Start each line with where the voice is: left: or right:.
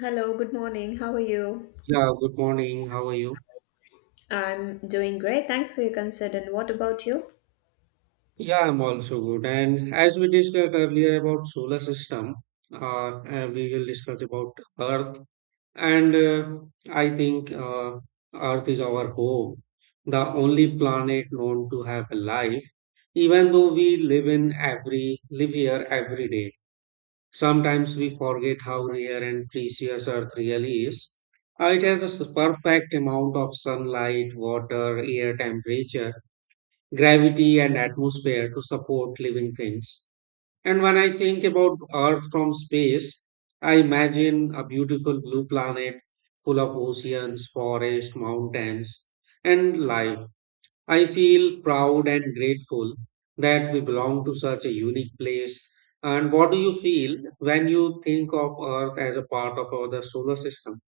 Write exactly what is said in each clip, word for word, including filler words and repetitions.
left: Hello, good morning. How are you?
right: Yeah, good morning. How are you?
left: I'm doing great. Thanks for your consent. And what about you?
right: Yeah, I'm also good. And as we discussed earlier about solar system, uh, uh, we will discuss about Earth. And uh, I think uh, Earth is our home, the only planet known to have a life, even though we live in every live here every day. Sometimes we forget how rare and precious Earth really is. Uh, it has the s- perfect amount of sunlight, water, air temperature gravity and atmosphere to support living things. And when I think about Earth from space, I imagine a beautiful blue planet full of oceans, forests, mountains, and life. I feel proud and grateful that we belong to such a unique place. And what do you feel when you think of Earth as a part of our solar system?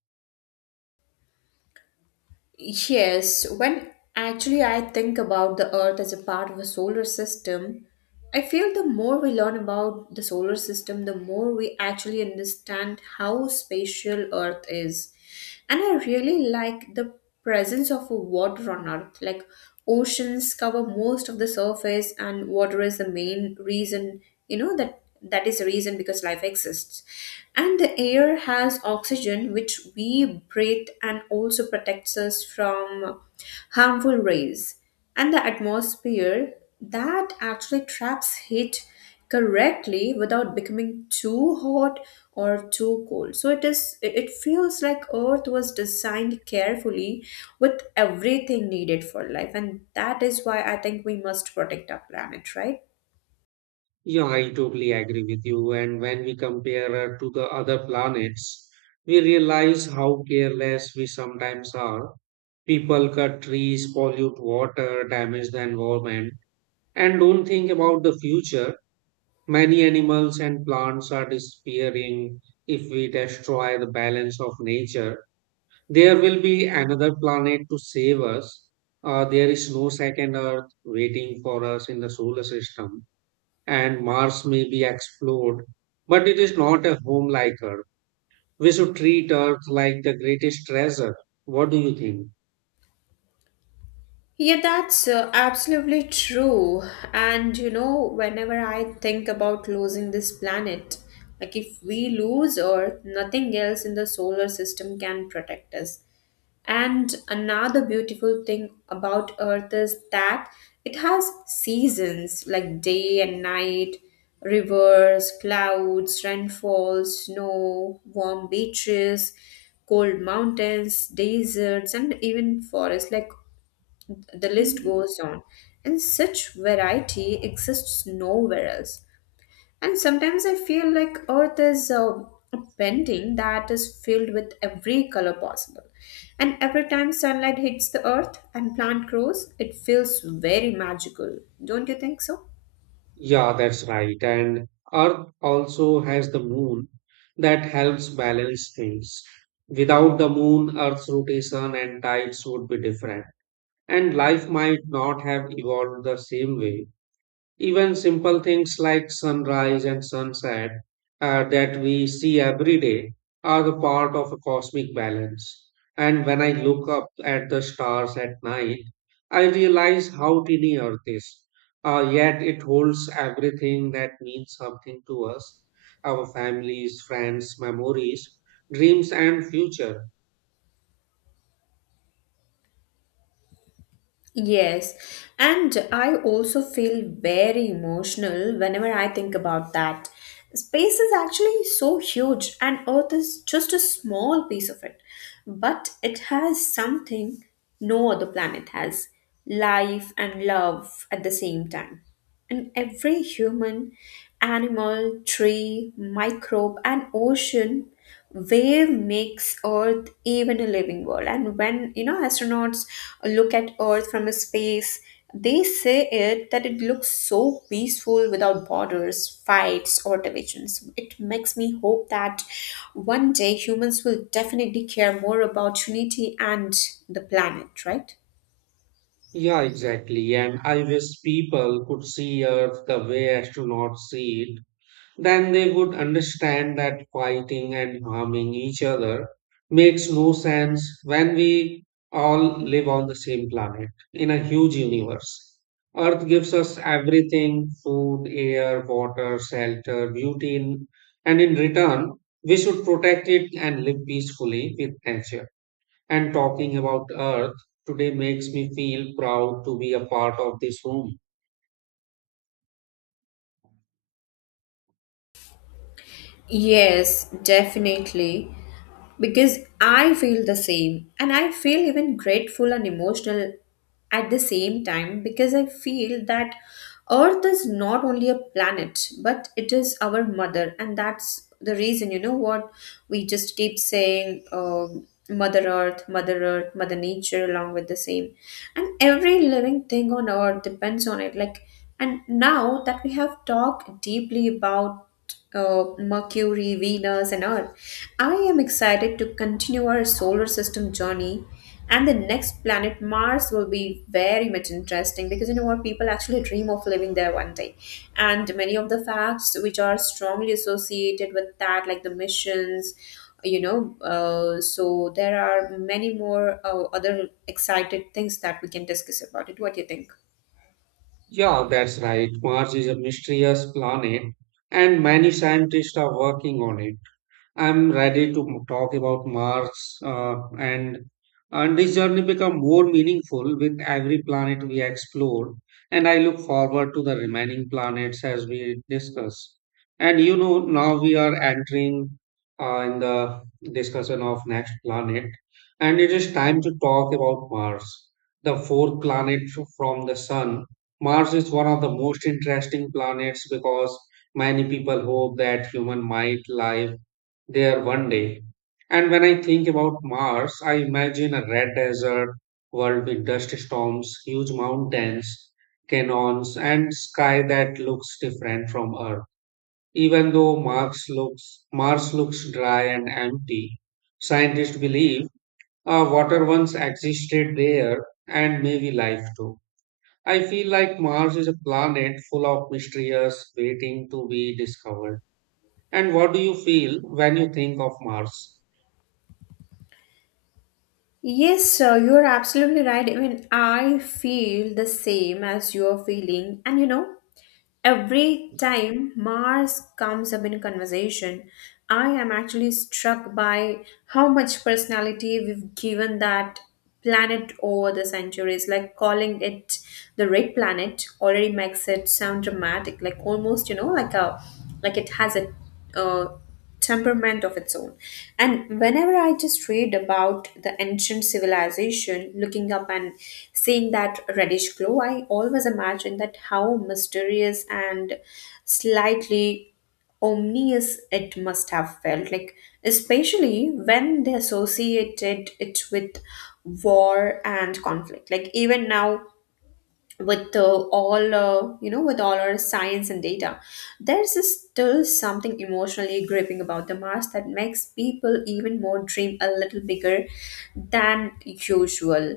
left: Yes, when actually I think about the Earth as a part of a solar system, I feel the more we learn about the solar system, the more we actually understand how spatial Earth is. And I really like the presence of water on Earth. Like oceans cover most of the surface, and water is the main reason, you know, that that is the reason because life exists, and the air has oxygen which we breathe and also protects us from harmful rays, and the atmosphere that actually traps heat correctly without becoming too hot or too cold. So it is it it feels like Earth was designed carefully with everything needed for life, and that is why I think we must protect our planet, right?
right: Yeah, I totally agree with you. And when we compare Earth to the other planets, we realize how careless we sometimes are. People cut trees, pollute water, damage the environment, and don't think about the future. Many animals and plants are disappearing. If we destroy the balance of nature, there will be another planet to save us. Uh, there is no second Earth waiting for us in the solar system, and Mars may be explored, but it is not a home like Earth. We should treat Earth like the greatest treasure. What do you think?
left: Yeah, that's uh, absolutely true. And you know, whenever I think about losing this planet, like if we lose Earth, nothing else in the solar system can protect us. And another beautiful thing about Earth is that it has seasons like day and night, rivers, clouds, rainfall, snow, warm beaches, cold mountains, deserts, and even forests. Like the list goes on, and such variety exists nowhere else. And sometimes I feel like Earth is a a painting that is filled with every color possible. And every time sunlight hits the earth and plant grows, it feels very magical. Don't you think so?
right: Yeah, that's right. And Earth also has the moon that helps balance things. Without the moon, Earth's rotation and tides would be different, and life might not have evolved the same way. Even simple things like sunrise and sunset uh, that we see every day are the part of a cosmic balance. And when I look up at the stars at night, I realize how tiny Earth is. Uh, yet it holds everything that means something to us, our families, friends, memories, dreams, and future.
left: Yes, and I also feel very emotional whenever I think about that. Space is actually so huge, and Earth is just a small piece of it. But it has something no other planet has: life and love at the same time. And every human, animal, tree, microbe, and ocean wave makes earth even a living world. And when, you know, astronauts look at earth from a space, they say it that it looks so peaceful without borders, fights, or divisions. It makes me hope that one day humans will definitely care more about unity and the planet, right?
right: Yeah, exactly. And I wish people could see Earth the way astronauts see it. Then they would understand that fighting and harming each other makes no sense when we all live on the same planet in a huge universe. Earth gives us everything, food, air, water, shelter, beauty, in- and in return, we should protect it and live peacefully with nature. And talking about Earth today makes me feel proud to be a part of this room.
left: Yes, definitely. Because I feel the same. And I feel even grateful and emotional at the same time, because I feel that Earth is not only a planet, but it is our mother. And that's the reason, you know what? We just keep saying, um, Mother Earth, Mother Earth, Mother Nature, along with the same. And every living thing on Earth depends on it. Like, and now that we have talked deeply about uh, Mercury, Venus, and all. I am excited to continue our solar system journey, and the next planet, Mars, will be very much interesting because you know what, people actually dream of living there one day, and many of the facts which are strongly associated with that, like the missions. You know, uh, so there are many more uh, other excited things that we can discuss about it. What do you think?
right: Yeah, that's right. Mars is a mysterious planet, and many scientists are working on it. I'm ready to talk about Mars, uh, and and this journey become more meaningful with every planet we explore. And I look forward to the remaining planets as we discuss. And you know, now we are entering uh, in the discussion of next planet, and it is time to talk about Mars, the fourth planet from the Sun. Mars is one of the most interesting planets because many people hope that human might live there one day. And when I think about Mars, I imagine a red desert world with dust storms, huge mountains, canyons, and sky that looks different from Earth. Even though Mars looks Mars looks dry and empty, scientists believe uh, water once existed there and maybe life too. I feel like Mars is a planet full of mysteries waiting to be discovered. And what do you feel when you think of Mars?
left: Yes, sir, you're absolutely right. Even I feel the same as you're feeling. And you know, every time Mars comes up in conversation, I am actually struck by how much personality we've given that planet over the centuries. Like calling it the red planet already makes it sound dramatic, like almost, you know, like a, like it has a uh, temperament of its own. And whenever I just read about the ancient civilization, looking up and seeing that reddish glow, I always imagine that how mysterious and slightly ominous it must have felt, like especially when they associated it with war and conflict. Like even now, with uh, all uh, you know, with all our science and data, there's a still something emotionally gripping about the Mars that makes people even more dream a little bigger than usual.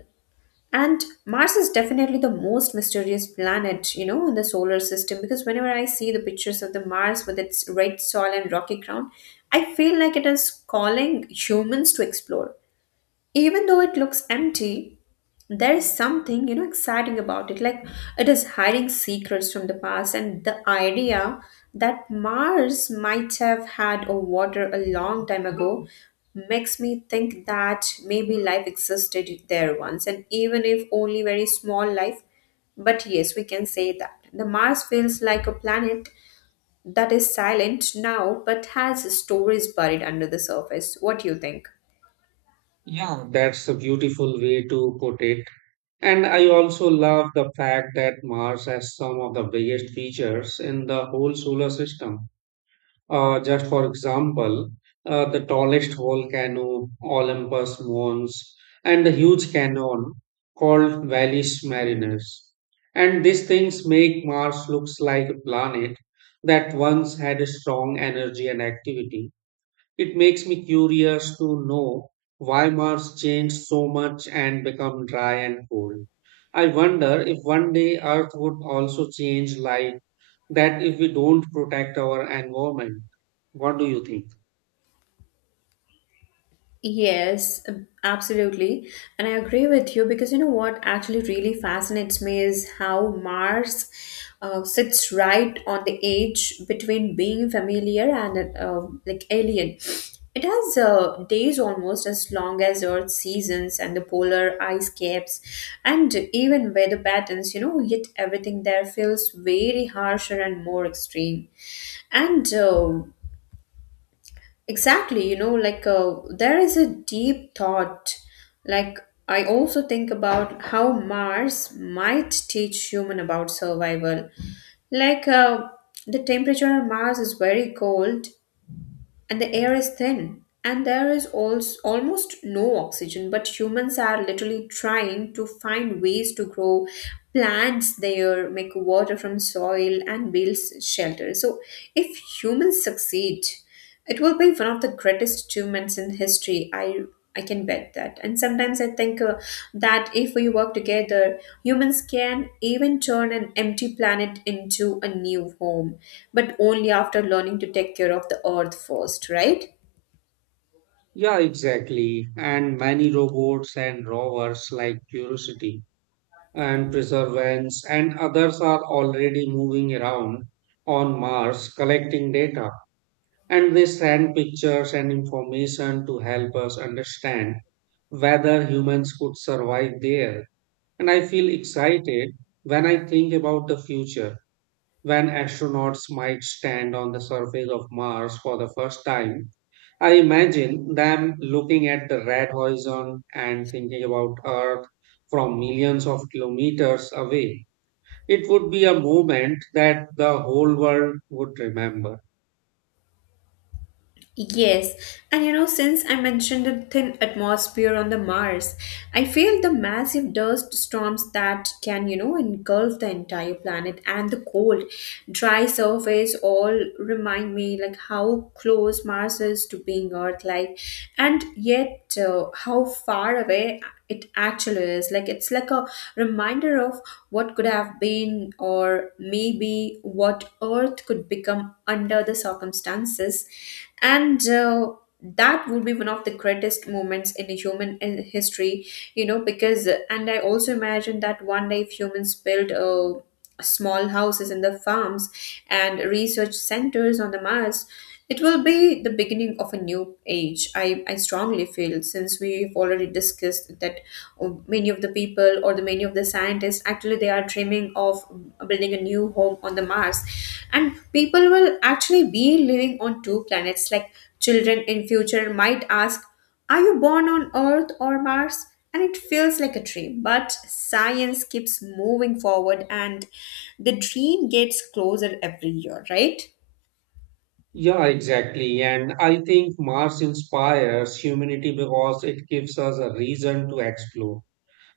left: And Mars is definitely the most mysterious planet, you know, in the solar system, because whenever I see the pictures of the Mars with its red soil and rocky ground, I feel like it is calling humans to explore. Even though it looks empty, there is something, you know, exciting about it. Like it is hiding secrets from the past, and the idea that Mars might have had a water a long time ago makes me think that maybe life existed there once, and even if only very small life. But yes, we can say that the Mars feels like a planet that is silent now but has stories buried under the surface. What do you think?
right: Yeah, that's a beautiful way to put it. And I also love the fact that Mars has some of the biggest features in the whole solar system. Uh, just for example, uh, the tallest volcano, Olympus Mons, and the huge canyon called Valles Marineris. And these things make Mars looks like a planet that once had a strong energy and activity. It makes me curious to know why Mars changed so much and become dry and cold. I wonder if one day Earth would also change like that if we don't protect our environment. What do you think?
left: Yes, ab- absolutely. And I agree with you, because you know what actually really fascinates me is how Mars uh, sits right on the edge between being familiar and uh, like alien. It has uh, days almost as long as Earth's seasons, and the polar ice caps and even weather patterns, you know, yet everything there feels very harsher and more extreme. And uh, Exactly, you know, like uh, there is a deep thought. Like, I also think about how Mars might teach human about survival. Like, uh, the temperature on Mars is very cold, and the air is thin, and there is also almost no oxygen, but humans are literally trying to find ways to grow plants there, make water from soil, and build shelter. So if humans succeed, it will be one of the greatest achievements in history. i I can bet that. And sometimes I think uh, that if we work together, humans can even turn an empty planet into a new home, but only after learning to take care of the earth first, right?
right: Yeah, exactly. And many robots and rovers like Curiosity and Perseverance and others are already moving around on Mars collecting data. And they send pictures and information to help us understand whether humans could survive there. And I feel excited when I think about the future, when astronauts might stand on the surface of Mars for the first time. I imagine them looking at the red horizon and thinking about Earth from millions of kilometers away. It would be a moment that the whole world would remember.
left: Yes, and you know, since I mentioned the thin atmosphere on the Mars, I feel the massive dust storms that can, you know, engulf the entire planet, and the cold, dry surface all remind me like how close Mars is to being Earth-like, and yet uh, how far away it actually is. Like it's like a reminder of what could have been, or maybe what Earth could become under the circumstances. And uh, That would be one of the greatest moments in the human in history, you know, because. And I also imagine that one day if humans build uh, small houses in the farms and research centers on the Mars, it will be the beginning of a new age. i, I strongly feel, since we've already discussed that uh, many of the people, or the many of the scientists, actually they are dreaming of building a new home on the Mars, and people will actually be living on two planets. Like children in future might ask, are you born on earth or Mars? And it feels like a dream, but science keeps moving forward, and the dream gets closer every year, right?
right: Yeah, exactly. And I think Mars inspires humanity because it gives us a reason to explore.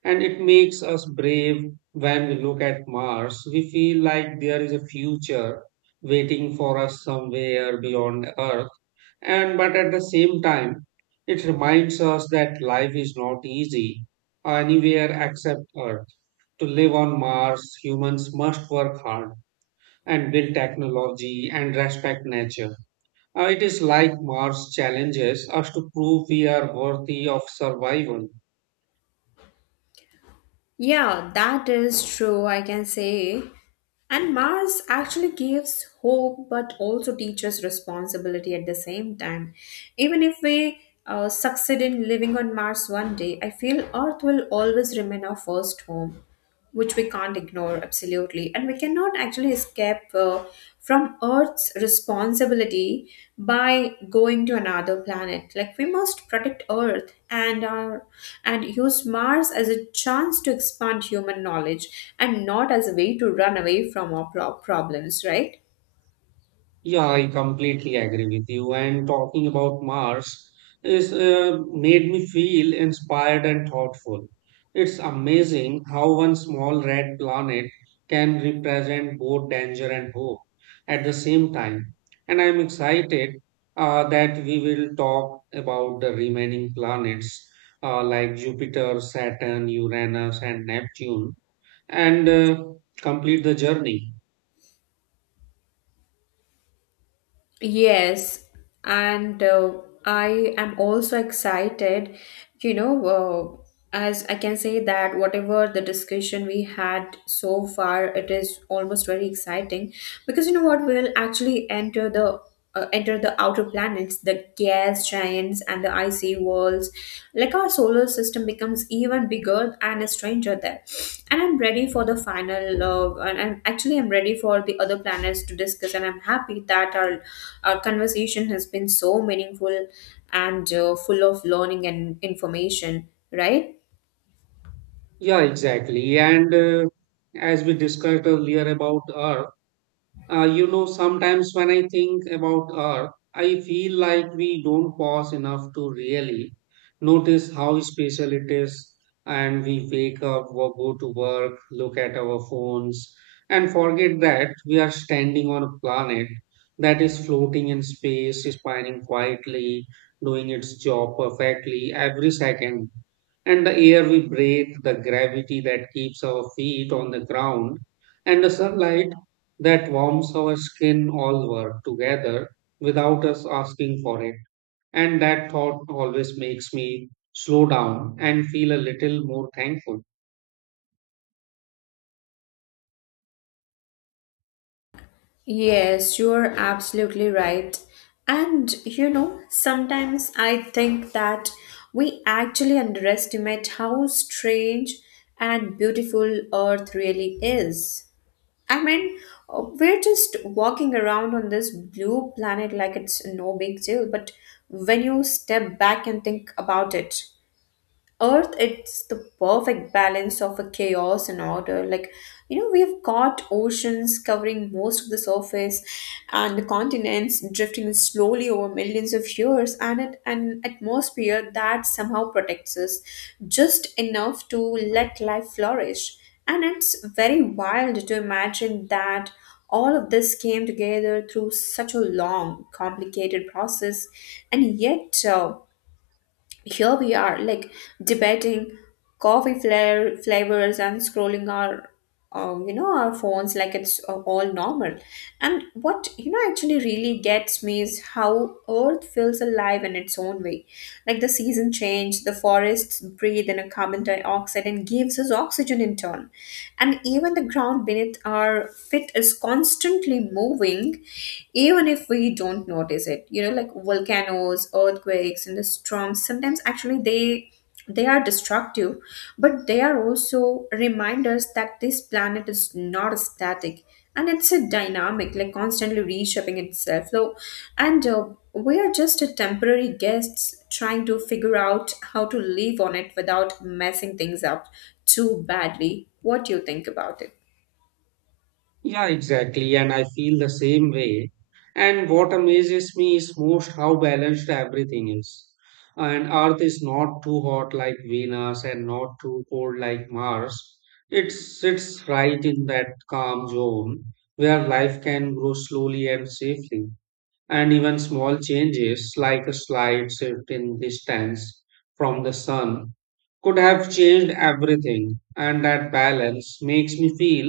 right: And it makes us brave when we look at Mars. We feel like there is a future waiting for us somewhere beyond Earth. And but at the same time, it reminds us that life is not easy anywhere except Earth. To live on Mars, humans must work hard and build technology and respect nature. Uh, It is like Mars challenges us to prove we are worthy of survival.
left: Yeah, that is true, I can say. And Mars actually gives hope but also teaches responsibility at the same time. Even if we uh, succeed in living on Mars one day, I feel Earth will always remain our first home, which we can't ignore absolutely. And we cannot actually escape uh, from earth's responsibility by going to another planet. Like we must protect earth and our, and use Mars as a chance to expand human knowledge, and not as a way to run away from our pro- problems, right?
right: Yeah, I completely agree with you. And talking about Mars is uh, made me feel inspired and thoughtful. It's amazing how one small red planet can represent both danger and hope at the same time. And I'm excited uh, that we will talk about the remaining planets uh, like Jupiter, Saturn, Uranus, and Neptune and uh, complete the journey.
left: Yes, and uh, I am also excited, you know, uh, as I can say that whatever the discussion we had so far, it is almost very exciting, because you know what, we'll actually enter the uh, enter the outer planets, the gas giants, and the icy worlds. Like our solar system becomes even bigger and a stranger there. And I'm ready for the final, uh, and I'm actually I'm ready for the other planets to discuss. And I'm happy that our our conversation has been so meaningful and uh, full of learning and information. Right?
right: Yeah, exactly. And uh, As we discussed earlier about Earth, Uh, you know, sometimes when I think about Earth, I feel like we don't pause enough to really notice how special it is. And we wake up, or go to work, look at our phones, and forget that we are standing on a planet that is floating in space, spinning quietly, doing its job perfectly every second. And the air we breathe, the gravity that keeps our feet on the ground, and the sunlight that warms our skin all work together without us asking for it. And that thought always makes me slow down and feel a little more thankful.
left: Yes, you're absolutely right. And you know, sometimes I think that we actually underestimate how strange and beautiful Earth really is. I mean, uh, we're just walking around on this blue planet like it's no big deal, but when you step back and think about it, earth, it's the perfect balance of a chaos and order. Like, you know, we've got oceans covering most of the surface, and the continents drifting slowly over millions of years, and it, an atmosphere that somehow protects us just enough to let life flourish. And it's very wild to imagine that all of this came together through such a long complicated process, and yet uh, here we are, like debating coffee flair flavors and scrolling our, uh, you know, our phones like it's uh, all normal. And what, you know, actually really gets me is how Earth feels alive in its own way. Like the season change, the forests breathe in a carbon dioxide and gives us oxygen in turn, and even the ground beneath our feet is constantly moving, even if if we don't notice it, you know, like volcanoes, earthquakes, and the storms. Sometimes actually they they are destructive, but they are also reminders that this planet is not static, and it's a dynamic, like constantly reshaping itself. So and uh, we are just a temporary guests trying to figure out how to live on it without messing things up too badly. What do you think about it?
right: Yeah, exactly. And I feel the same way. And what amazes me is most how balanced everything is. And Earth is not too hot like Venus and not too cold like Mars. It sits right in that calm zone where life can grow slowly and safely. And even small changes like a slight shift in distance from the sun could have changed everything, and that balance makes me feel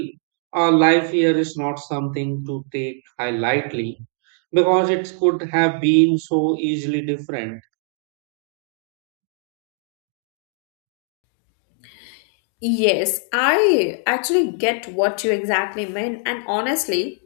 right: our life here is not something to take high lightly, because it could have been so easily different.
left: Yes, I actually get what you exactly mean, and honestly,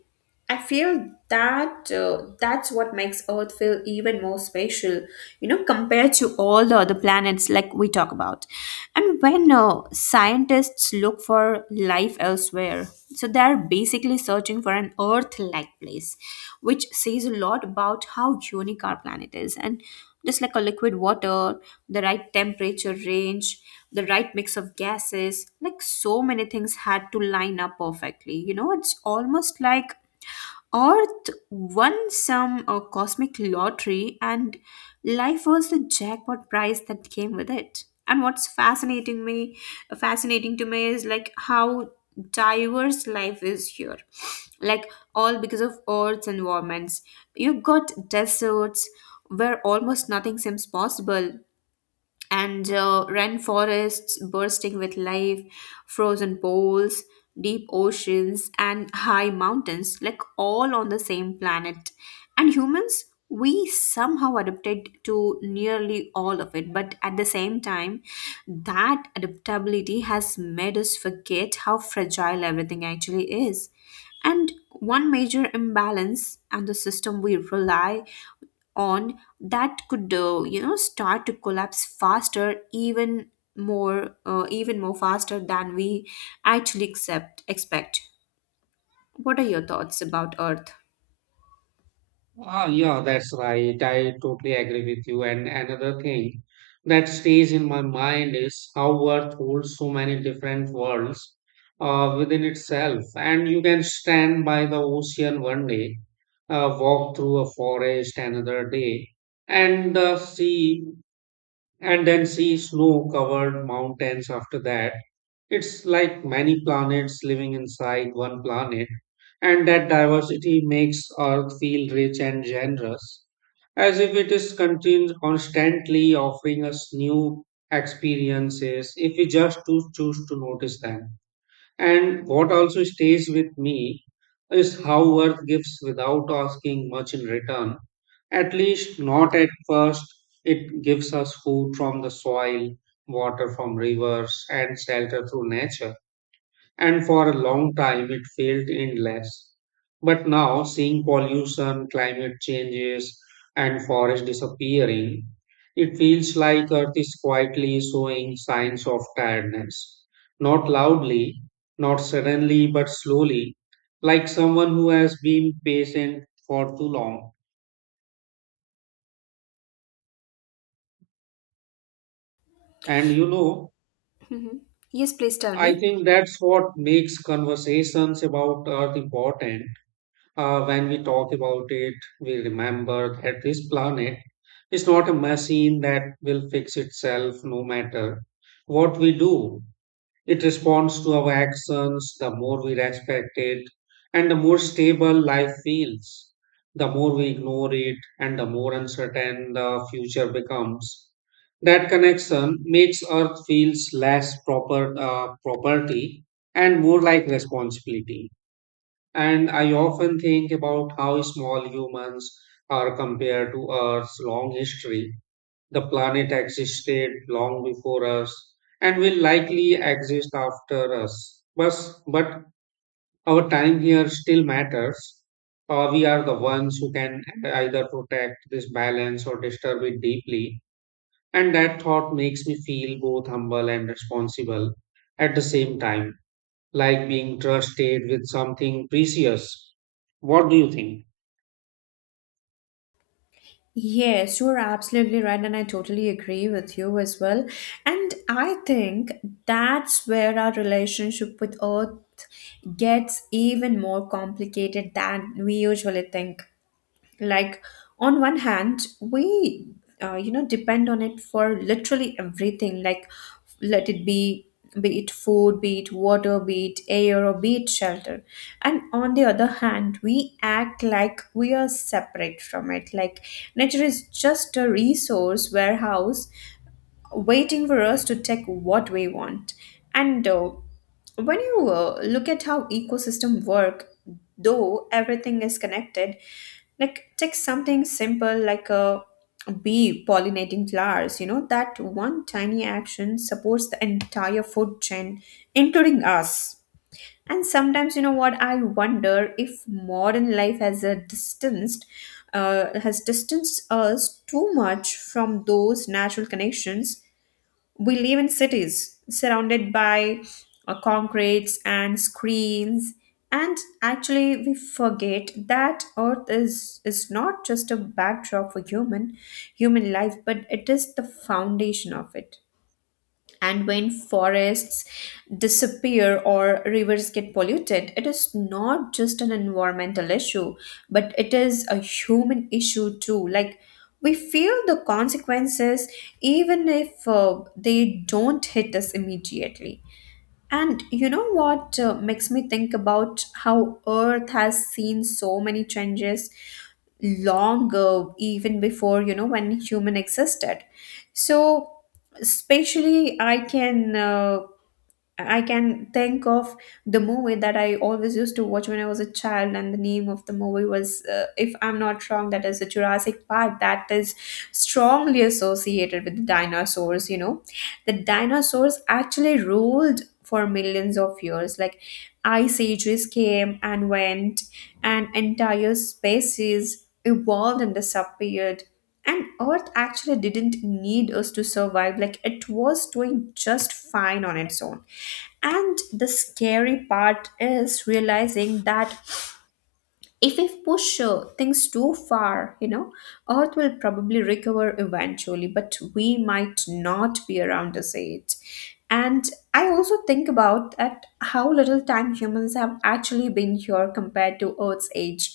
left: I feel that uh, that's what makes Earth feel even more special, you know, compared to all the other planets like we talk about. And when uh, scientists look for life elsewhere, so they are basically searching for an Earth-like place, which says a lot about how unique our planet is. And just like a liquid water, the right temperature range, the right mix of gases, like so many things had to line up perfectly. You know, it's almost like Earth won some uh, cosmic lottery, and life was the jackpot prize that came with it. And what's fascinating me, fascinating to me is like how diverse life is here, like all because of Earth's environments. You've got deserts where almost nothing seems possible, and uh, rainforests bursting with life, frozen poles, deep oceans, and high mountains, like all on the same planet. And humans, we somehow adapted to nearly all of it, but at the same time, that adaptability has made us forget how fragile everything actually is. And one major imbalance and the system we rely on that could, uh, you know, start to collapse faster, even more uh, even more faster than we actually accept expect. What are your thoughts about earth?
right: Ah, yeah, that's right. I totally agree with you. And another thing that stays in my mind is how Earth holds so many different worlds uh, within itself. And you can stand by the ocean one day, uh, walk through a forest another day, and uh, see, and then see snow-covered mountains after that. It's like many planets living inside one planet, and that diversity makes Earth feel rich and generous, as if it is continu- constantly offering us new experiences if we just to choose to notice them. And what also stays with me is how Earth gives without asking much in return. At least not at first, it gives us food from the soil, water from rivers, and shelter through nature, and for a long time it felt endless. But now, seeing pollution, climate changes, and forest disappearing, it feels like Earth is quietly showing signs of tiredness. Not loudly, not suddenly, but slowly, like someone who has been patient for too long. And you know,
left: Mhm. Yes, please tell
right: I
left: me.
right: think that's what makes conversations about Earth important. Uh, when we talk about it, we remember that this planet is not a machine that will fix itself no matter what we do. It responds to our actions. The more we respect it, and the more stable life feels, the more we ignore it, and the more uncertain the future becomes. That connection makes Earth feels less proper uh, property and more like responsibility. And I often think about how small humans are compared to Earth's long history. The planet existed long before us and will likely exist after us. But, but our time here still matters. Uh, we are the ones who can either protect this balance or disturb it deeply. And that thought makes me feel both humble and responsible at the same time, like being trusted with something precious. What do you think?
left: Yes, you're absolutely right, and I totally agree with you as well. And I think that's where our relationship with Earth gets even more complicated than we usually think. Like, on one hand, we uh, you know, depend on it for literally everything, like let it be be it food, be it water, be it air, or be it shelter. And on the other hand, we act like we are separate from it, like nature is just a resource warehouse waiting for us to take what we want. And uh, when you uh, look at how ecosystem work, though everything is connected, like take something simple like a bee pollinating flowers. You know, that one tiny action supports the entire food chain, including us. And sometimes, you know what, I wonder if modern life has a distanced, uh, has distanced us too much from those natural connections. We live in cities surrounded by uh, concretes and screens, and actually we forget that earth is is not just a backdrop for human human life, but it is the foundation of it. And when forests disappear or rivers get polluted, it is not just an environmental issue, but it is a human issue too. Like, we feel the consequences even if uh, they don't hit us immediately. And you know what, uh, makes me think about how Earth has seen so many changes long ago, even before, you know, when human existed. So especially i can uh, I can think of the movie that I always used to watch when I was a child, and the name of the movie was, uh, if I'm not wrong, that is a Jurassic Park, that is strongly associated with the dinosaurs. You know, the dinosaurs actually ruled for millions of years. Like, ice ages came and went, and entire species evolved and disappeared. And Earth actually didn't need us to survive, like, it was doing just fine on its own. And the scary part is realizing that if we push uh, things too far, you know, Earth will probably recover eventually, but we might not be around to see it. And I also think about that how little time humans have actually been here compared to Earth's age.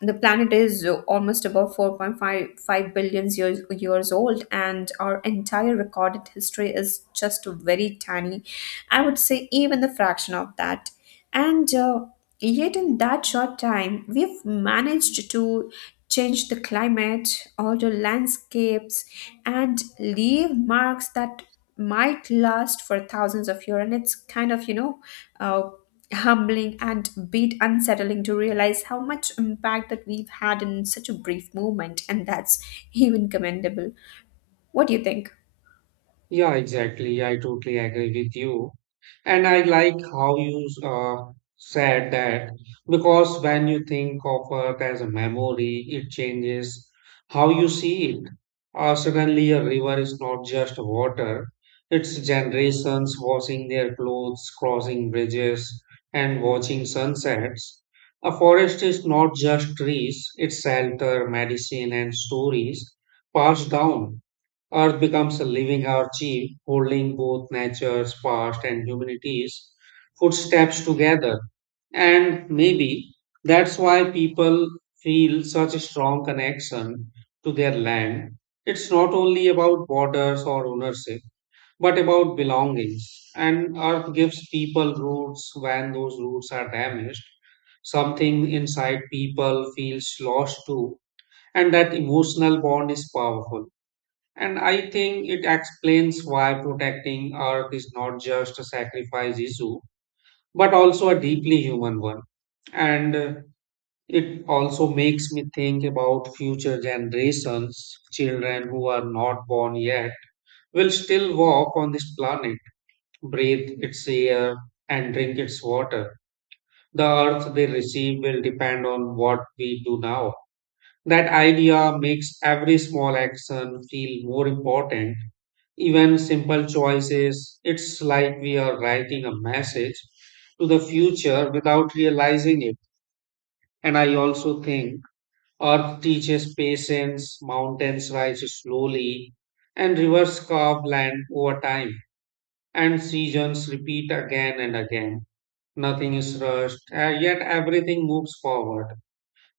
left: The planet is uh, almost about four point five billion years, years old, and our entire recorded history is just very tiny. I would say even the fraction of that. And uh, yet, in that short time, we've managed to change the climate, alter landscapes, and leave marks that might last for thousands of years. And it's kind of, you know, uh, humbling and bit unsettling to realize how much impact that we've had in such a brief moment. And that's even commendable. What do you think?
right: Yeah, exactly. I totally agree with you. And I like how you uh, said that, because when you think of uh, it as a memory, it changes how you see it. Uh, suddenly, a river is not just water, it's generations washing their clothes, crossing bridges, and watching sunsets. A forest is not just trees, it's shelter, medicine, and stories passed down. Earth becomes a living archive, holding both nature's past and humanity's footsteps together. And maybe that's why people feel such a strong connection to their land. It's not only about borders or ownership, but about belongings. And Earth gives people roots when those roots are damaged. Something inside people feels lost too, and that emotional bond is powerful. And I think it explains why protecting Earth is not just a sacrifice issue, but also a deeply human one. And uh, it also makes me think about future generations, children who are not born yet, will still walk on this planet, breathe its air, and drink its water. The Earth they receive will depend on what we do now. That idea makes every small action feel more important. Even simple choices, it's like we are writing a message to the future without realizing it. And I also think Earth teaches patience, mountains rise slowly, and rivers carve land over time, and seasons repeat again and again. Nothing is rushed, uh, yet everything moves forward.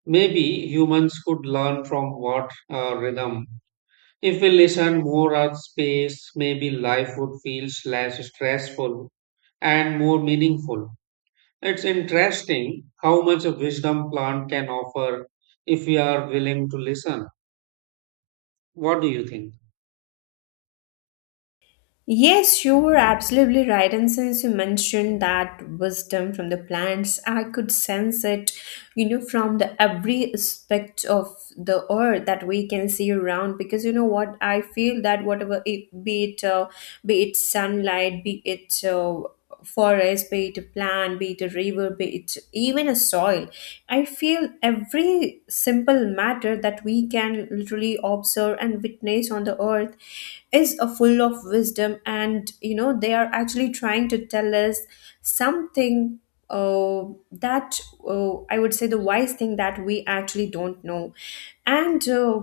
right: Maybe humans could learn from what uh, rhythm if we listen more on space, maybe life would feel less stressful and more meaningful. It's interesting how much a wisdom plant can offer if we are willing to listen. What do you think?
left: Yes, you were absolutely right. And since you mentioned that wisdom from the plants, I could sense it, you know, from the every aspect of the earth that we can see around. Because you know what, I feel that whatever it, be it, uh, be it sunlight, be it, Uh, forest, be it a plant, be it a river, be it even a soil. I feel every simple matter that we can literally observe and witness on the earth is a full of wisdom, and you know, they are actually trying to tell us something, uh, that uh, I would say the wise thing that we actually don't know. And uh,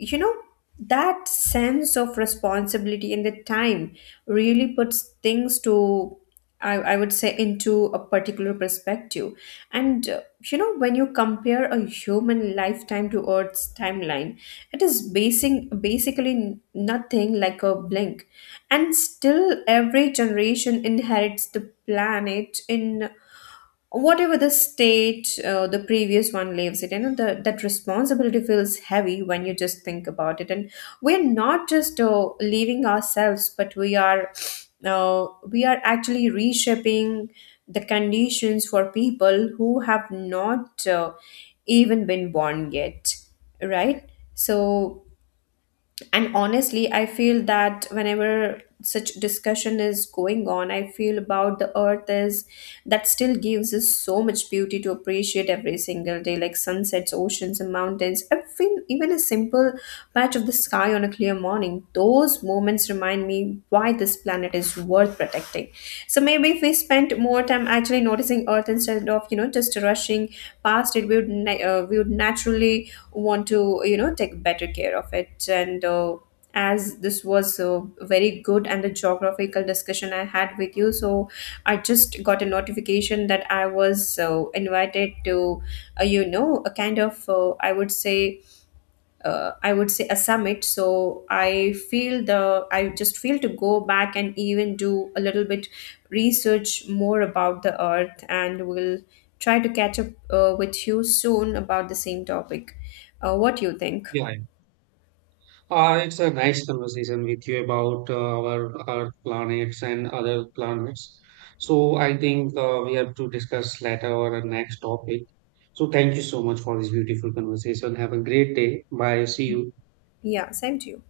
left: you know, that sense of responsibility and the time really puts things to, I, I would say, into a particular perspective. And uh, you know, when you compare a human lifetime to earth's timeline, it is basing basically nothing, like a blink. And still every generation inherits the planet in whatever the state, uh, the previous one lives it, you know, the, that responsibility feels heavy when you just think about it. And we're not just uh, leaving ourselves, but we are, uh, we are actually reshaping the conditions for people who have not uh, even been born yet, right? So and honestly, I feel that whenever such discussion is going on, I feel about the earth is that still gives us so much beauty to appreciate every single day, like sunsets, oceans, and mountains. Even even a simple patch of the sky on a clear morning. Those moments remind me why this planet is worth protecting. So maybe if we spent more time actually noticing Earth instead of, you know, just rushing past it, we would, na- uh, we would naturally want to, you know, take better care of it. And uh, as this was uh, very good and the geographical discussion I had with you, so I just got a notification that I was uh, invited to uh, you know, a kind of, uh, i would say uh, I would say a summit. So I feel the I just feel to go back and even do a little bit research more about the Earth, and we'll try to catch up uh, with you soon about the same topic. Uh, what do you think?
right: Yeah, yeah. uh, It's a nice conversation with you about uh, our Earth planets and other planets. So I think uh, we have to discuss later or our next topic. So thank you so much for this beautiful conversation. Have a great day. Bye. See you.
left: Yeah, same to you.